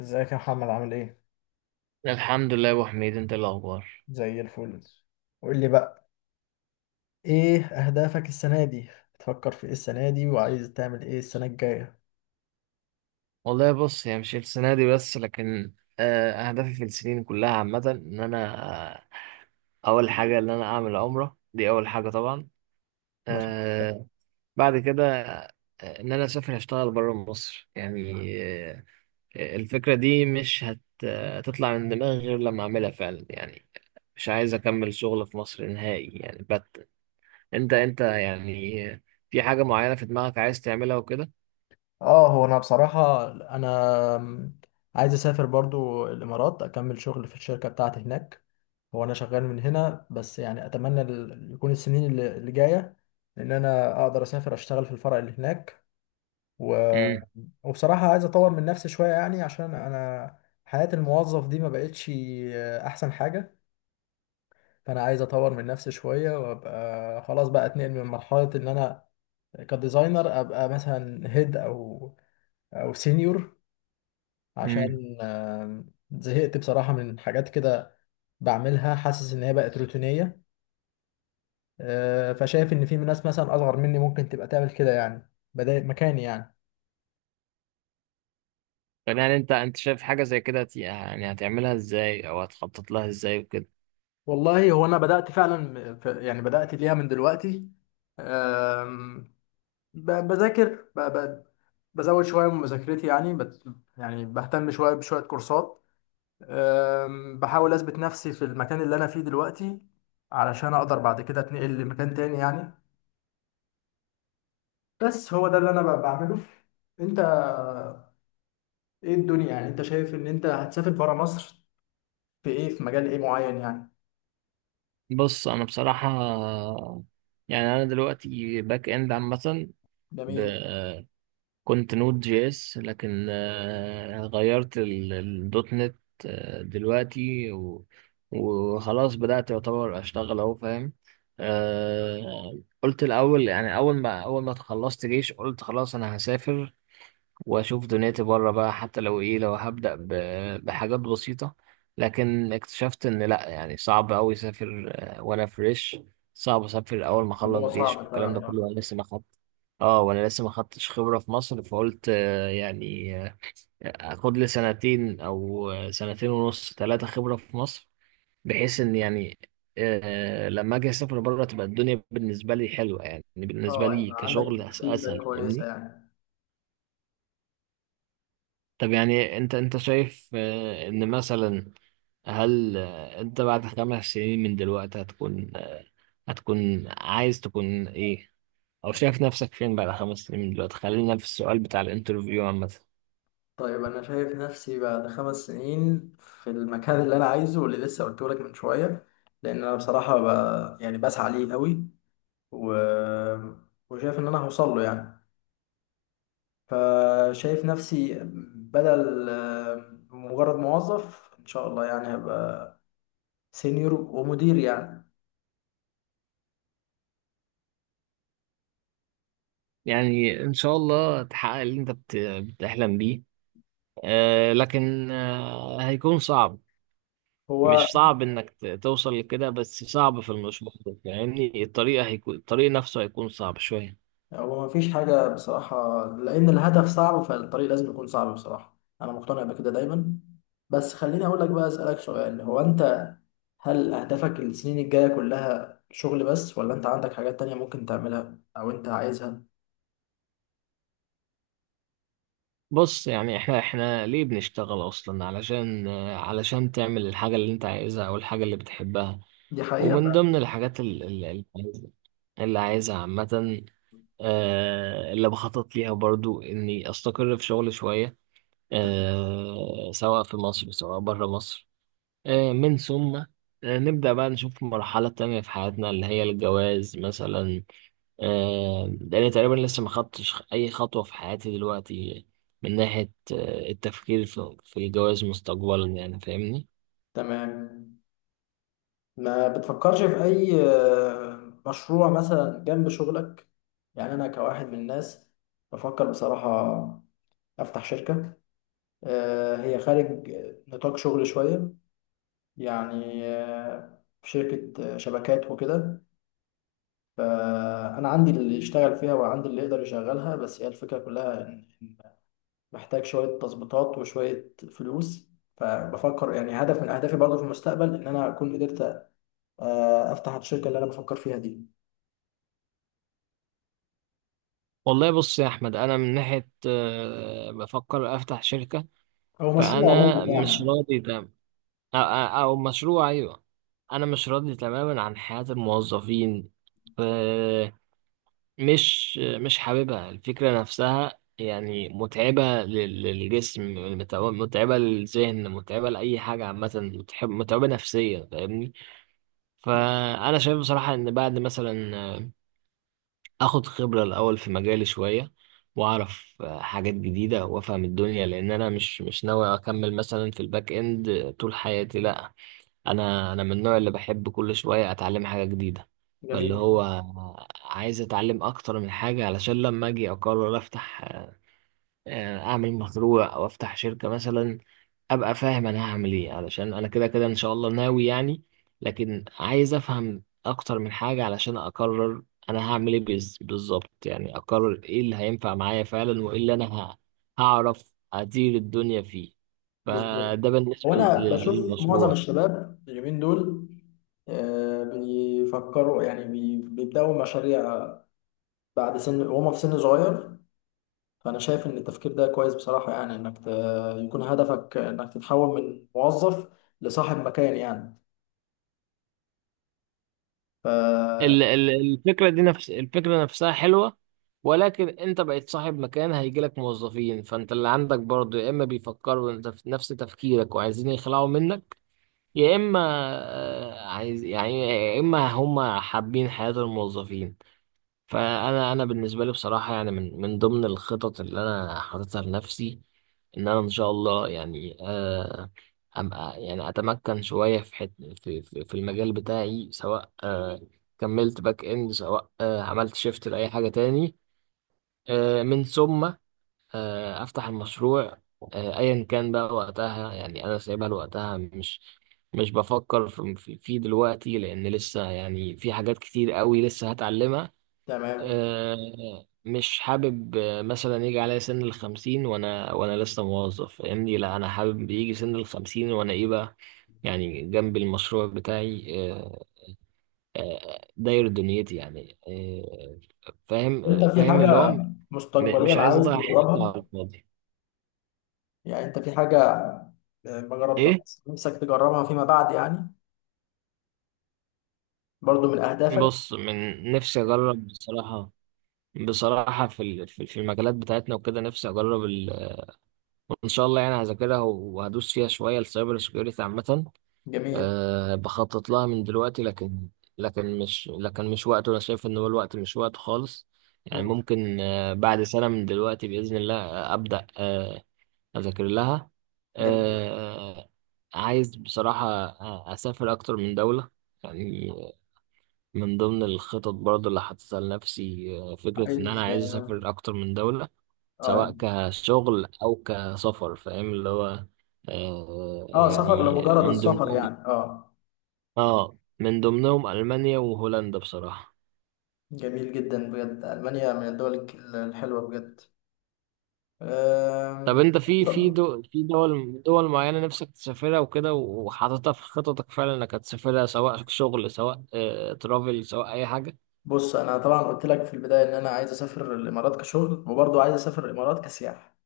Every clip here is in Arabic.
ازيك يا محمد؟ عامل ايه؟ الحمد لله يا ابو حميد، انت إيه الاخبار؟ زي الفل. قول لي بقى، ايه اهدافك السنة دي؟ تفكر في ايه السنة دي وعايز تعمل ايه السنة الجاية؟ والله بص، هي مش السنه دي بس، لكن اهدافي في السنين كلها عامه ان انا آه، اول حاجه ان انا اعمل عمره، دي اول حاجه طبعا. ماشي. آه، بعد كده، ان انا اسافر اشتغل بره مصر يعني. آه، الفكره دي مش هتطلع من دماغي غير لما اعملها فعلا يعني. مش عايز اكمل شغل في مصر نهائي يعني انت يعني في حاجه معينه في دماغك عايز تعملها وكده؟ اه، هو انا بصراحة، انا عايز اسافر برضو الامارات، اكمل شغل في الشركة بتاعتي هناك. هو انا شغال من هنا بس، يعني اتمنى يكون السنين اللي جاية ان انا اقدر اسافر اشتغل في الفرع اللي هناك. و... امم. وبصراحة عايز اطور من نفسي شوية، يعني عشان انا حياة الموظف دي ما بقتش احسن حاجة. فانا عايز اطور من نفسي شويه وابقى خلاص بقى اتنقل من مرحله ان انا كديزاينر ابقى مثلا هيد او سينيور، عشان زهقت بصراحه من حاجات كده بعملها، حاسس ان هي بقت روتينيه. فشايف ان في ناس مثلا اصغر مني ممكن تبقى تعمل كده، يعني بدأ مكاني يعني. طب يعني انت شايف حاجة زي كده يعني هتعملها ازاي او هتخطط لها ازاي وكده؟ والله هو انا بدأت فعلا، يعني بدأت ليها من دلوقتي. آم، ب- بذاكر ب- ب- بزود شوية من مذاكرتي، يعني يعني بهتم شوية بشوية كورسات. بحاول أثبت نفسي في المكان اللي أنا فيه دلوقتي، علشان أقدر بعد كده أتنقل لمكان تاني يعني. بس هو ده اللي أنا بعمله. أنت، إيه الدنيا؟ يعني أنت شايف إن أنت هتسافر برا مصر في إيه، في مجال إيه معين يعني؟ بص، انا بصراحة يعني انا دلوقتي باك اند عامة. ب... جميل. كنت نود جي اس، لكن غيرت الدوت نت دلوقتي وخلاص بدأت يعتبر اشتغل اهو، فاهم. قلت الاول، يعني اول ما خلصت جيش قلت خلاص انا هسافر واشوف دنيتي بره بقى، حتى لو ايه، لو هبدأ بحاجات بسيطة. لكن اكتشفت ان لا، يعني صعب اوي اسافر وانا فريش. صعب اسافر اول ما اخلص الموضوع جيش صعب والكلام ده كله فعلا. وانا لسه ما خدت. اه وانا لسه ما خدتش خبرة في مصر، فقلت يعني اخد لي سنتين او سنتين ونص، ثلاثة خبرة في مصر، بحيث ان يعني لما اجي اسافر بره تبقى الدنيا بالنسبة لي حلوة، يعني بالنسبة آه، لي يبقى عندك كشغل فيدباك اسهل، كويسة فاهمني. يعني. طب يعني انت شايف ان مثلا، هل انت بعد 5 سنين من دلوقتي هتكون عايز تكون ايه، او شايف نفسك فين بعد 5 سنين من دلوقتي؟ خلينا في السؤال بتاع الانترفيو عامة. طيب انا شايف نفسي بعد 5 سنين في المكان اللي انا عايزه، واللي لسه قلته لك من شويه، لان انا بصراحه يعني بسعى ليه قوي. و... وشايف ان انا هوصل له يعني. فشايف نفسي بدل مجرد موظف، ان شاء الله يعني هبقى سينيور ومدير يعني. يعني ان شاء الله تحقق اللي انت بتحلم بيه. لكن هيكون صعب. هو مش صعب انك توصل لكده، بس صعب في المشوار، فاهمني. الطريق نفسه هيكون صعب شوية. هو مفيش حاجة بصراحة، لأن الهدف صعب فالطريق لازم يكون صعب. بصراحة أنا مقتنع بكده دايما. بس خليني أقول لك بقى، أسألك سؤال. هو أنت، هل أهدافك السنين الجاية كلها شغل بس، ولا أنت عندك حاجات تانية ممكن تعملها أو أنت عايزها؟ بص، يعني احنا ليه بنشتغل اصلا؟ علشان تعمل الحاجة اللي انت عايزها او الحاجة اللي بتحبها. دي حقيقة ومن ضمن فعلا. الحاجات اللي عايزها عامة، اللي بخطط ليها برضو اني استقر في شغل شوية، سواء في مصر سواء بره مصر. من ثم نبدأ بقى نشوف مرحلة تانية في حياتنا، اللي هي الجواز مثلا، لأن تقريبا لسه ما خدتش أي خطوة في حياتي دلوقتي من ناحية التفكير في الجواز مستقبلا، يعني فاهمني. تمام. ما بتفكرش في أي مشروع مثلا جنب شغلك؟ يعني أنا كواحد من الناس بفكر بصراحة أفتح شركة. هي خارج نطاق شغل شوية، يعني في شركة شبكات وكده. فأنا عندي اللي يشتغل فيها، وعندي اللي يقدر يشغلها، بس هي الفكرة كلها إن محتاج شوية تظبيطات وشوية فلوس. فبفكر يعني هدف من أهدافي برضه في المستقبل، إن أنا أكون قدرت أفتح الشركة اللي أنا بفكر فيها دي، والله بص يا أحمد، أنا من ناحية بفكر أفتح شركة. أو مشروع عموما فأنا مش يعني. راضي تمام، أو, أو مشروع. أيوه، أنا مش راضي تماما عن حياة الموظفين. مش حاببها. الفكرة نفسها يعني متعبة للجسم، متعبة للذهن، متعبة لأي حاجة عامة، متعبة نفسيا، فاهمني. فأنا شايف بصراحة إن بعد مثلا آخد خبرة الأول في مجالي شوية، وأعرف حاجات جديدة وأفهم الدنيا، لأن أنا مش ناوي أكمل مثلا في الباك إند طول حياتي، لأ. انا من النوع اللي بحب كل شويه اتعلم حاجه جديده. فاللي جميل. هو عايز اتعلم اكتر من حاجه علشان لما اجي اقرر افتح، اعمل مشروع او افتح شركه مثلا، ابقى فاهم انا هعمل ايه، علشان انا كده كده ان شاء الله ناوي يعني. لكن عايز افهم اكتر من حاجه علشان اقرر انا هعمل ايه بالظبط، يعني اقرر ايه اللي هينفع معايا فعلا، وايه اللي انا هعرف ادير الدنيا فيه. بالظبط. فده هو بالنسبه أنا بشوف معظم للمشروع. الشباب اليومين دول بيفكروا، يعني بيبدأوا مشاريع بعد سن، وهم في سن صغير. فأنا شايف إن التفكير ده كويس بصراحة، يعني إنك يكون هدفك إنك تتحول من موظف لصاحب مكان يعني. ف الفكرة دي، نفس الفكرة نفسها حلوة، ولكن انت بقيت صاحب مكان، هيجيلك موظفين، فانت اللي عندك برضه يا اما بيفكروا انت في نفس تفكيرك وعايزين يخلعوا منك، يا اما عايز يعني، يا اما هم حابين حياة الموظفين. فانا بالنسبه لي بصراحه يعني من ضمن الخطط اللي انا حاططها لنفسي، ان انا ان شاء الله يعني أبقى، يعني اتمكن شويه في حت في في في المجال بتاعي، سواء كملت باك اند، سواء عملت شيفت لاي حاجه تاني. من ثم افتح المشروع، ايا كان بقى وقتها. يعني انا سايبها لوقتها، مش بفكر في دلوقتي، لان لسه يعني في حاجات كتير قوي لسه هتعلمها. تمام. مش حابب مثلا يجي عليا سن الخمسين وانا لسه موظف، فاهمني. لا، انا حابب يجي سن الخمسين وانا ايه بقى؟ يعني جنب المشروع بتاعي داير دنيتي يعني أنت فاهم، في اللي هو حاجة مش مستقبليا عايز عايز اضيع حياتي تجربها؟ على الفاضي. يعني أنت في حاجة ما ايه، جربتهاش نفسك تجربها فيما بعد يعني، برضو من أهدافك؟ بص، من نفسي اجرب بصراحة. بصراحة في في المجالات بتاعتنا وكده، نفسي اجرب. وان شاء الله يعني هذاكرها وهدوس فيها شوية، السايبر سكيورتي عامة. جميل. أه، بخطط لها من دلوقتي، لكن مش وقته. انا شايف ان هو الوقت مش وقته خالص. يعني مم. ممكن بعد سنة من دلوقتي بإذن الله أبدأ أذاكر لها. جميل. أه، عايز بصراحة أسافر أكتر من دولة، يعني من ضمن الخطط برضه اللي حاططها لنفسي، فكرة إن أنا عايز. عايز أسافر أكتر من دولة، اه. سواء كشغل أو كسفر، فاهم اللي هو اه، سفر يعني لمجرد من السفر ضمنهم يعني، اه. اه من ضمنهم ألمانيا وهولندا بصراحة. جميل جدا بجد، ألمانيا من الدول الحلوة بجد. طب آم، انت في دول معينة نفسك تسافرها وكده، وحاططها في خططك فعلا انك هتسافرها، سواء شغل، سواء ترافل، سواء اي حاجة؟ بص انا طبعا قلت لك في البدايه ان انا عايز اسافر الامارات كشغل، وبرضه عايز اسافر الامارات كسياحه.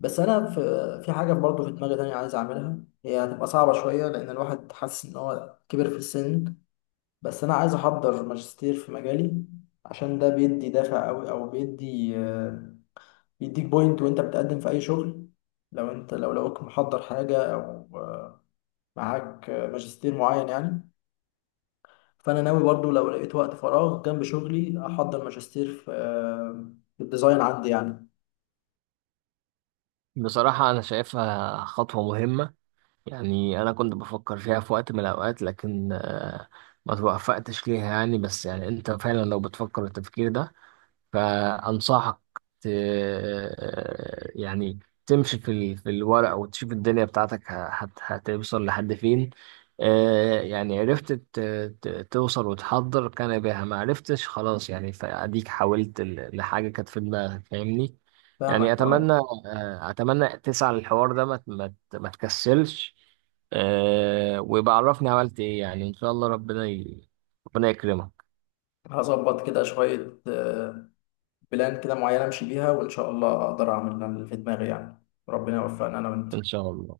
بس انا في حاجه برضه في دماغي تانية عايز اعملها. هي هتبقى صعبه شويه، لان الواحد حاسس ان هو كبر في السن. بس انا عايز احضر ماجستير في مجالي، عشان ده بيدي دافع قوي، او بيدي بيديك بوينت وانت بتقدم في اي شغل. لو لقوك محضر حاجه، او آه، معاك ماجستير معين يعني. فانا ناوي برضو لو لقيت وقت فراغ جنب شغلي احضر ماجستير في الديزاين عندي يعني. بصراحة انا شايفها خطوة مهمة. يعني انا كنت بفكر فيها في وقت من الاوقات، لكن ما توفقتش ليها يعني. بس يعني انت فعلا لو بتفكر التفكير ده، فأنصحك ت... يعني تمشي في الورق وتشوف الدنيا بتاعتك هتوصل لحد فين. يعني عرفت توصل وتحضر كان بها، ما عرفتش خلاص يعني، فأديك حاولت لحاجة كانت في دماغك، فاهمني. فاهمك، يعني اه. أتمنى أتمنى تسعى للحوار ده، ما تكسلش. ويبقى عرفني عملت إيه، يعني إن شاء الله ربنا يكرمك، هظبط كده شوية، بلان كده معينة امشي بيها، وان شاء الله اقدر اعمل اللي في دماغي يعني، ربنا يوفقنا انا وانت. إن شاء الله.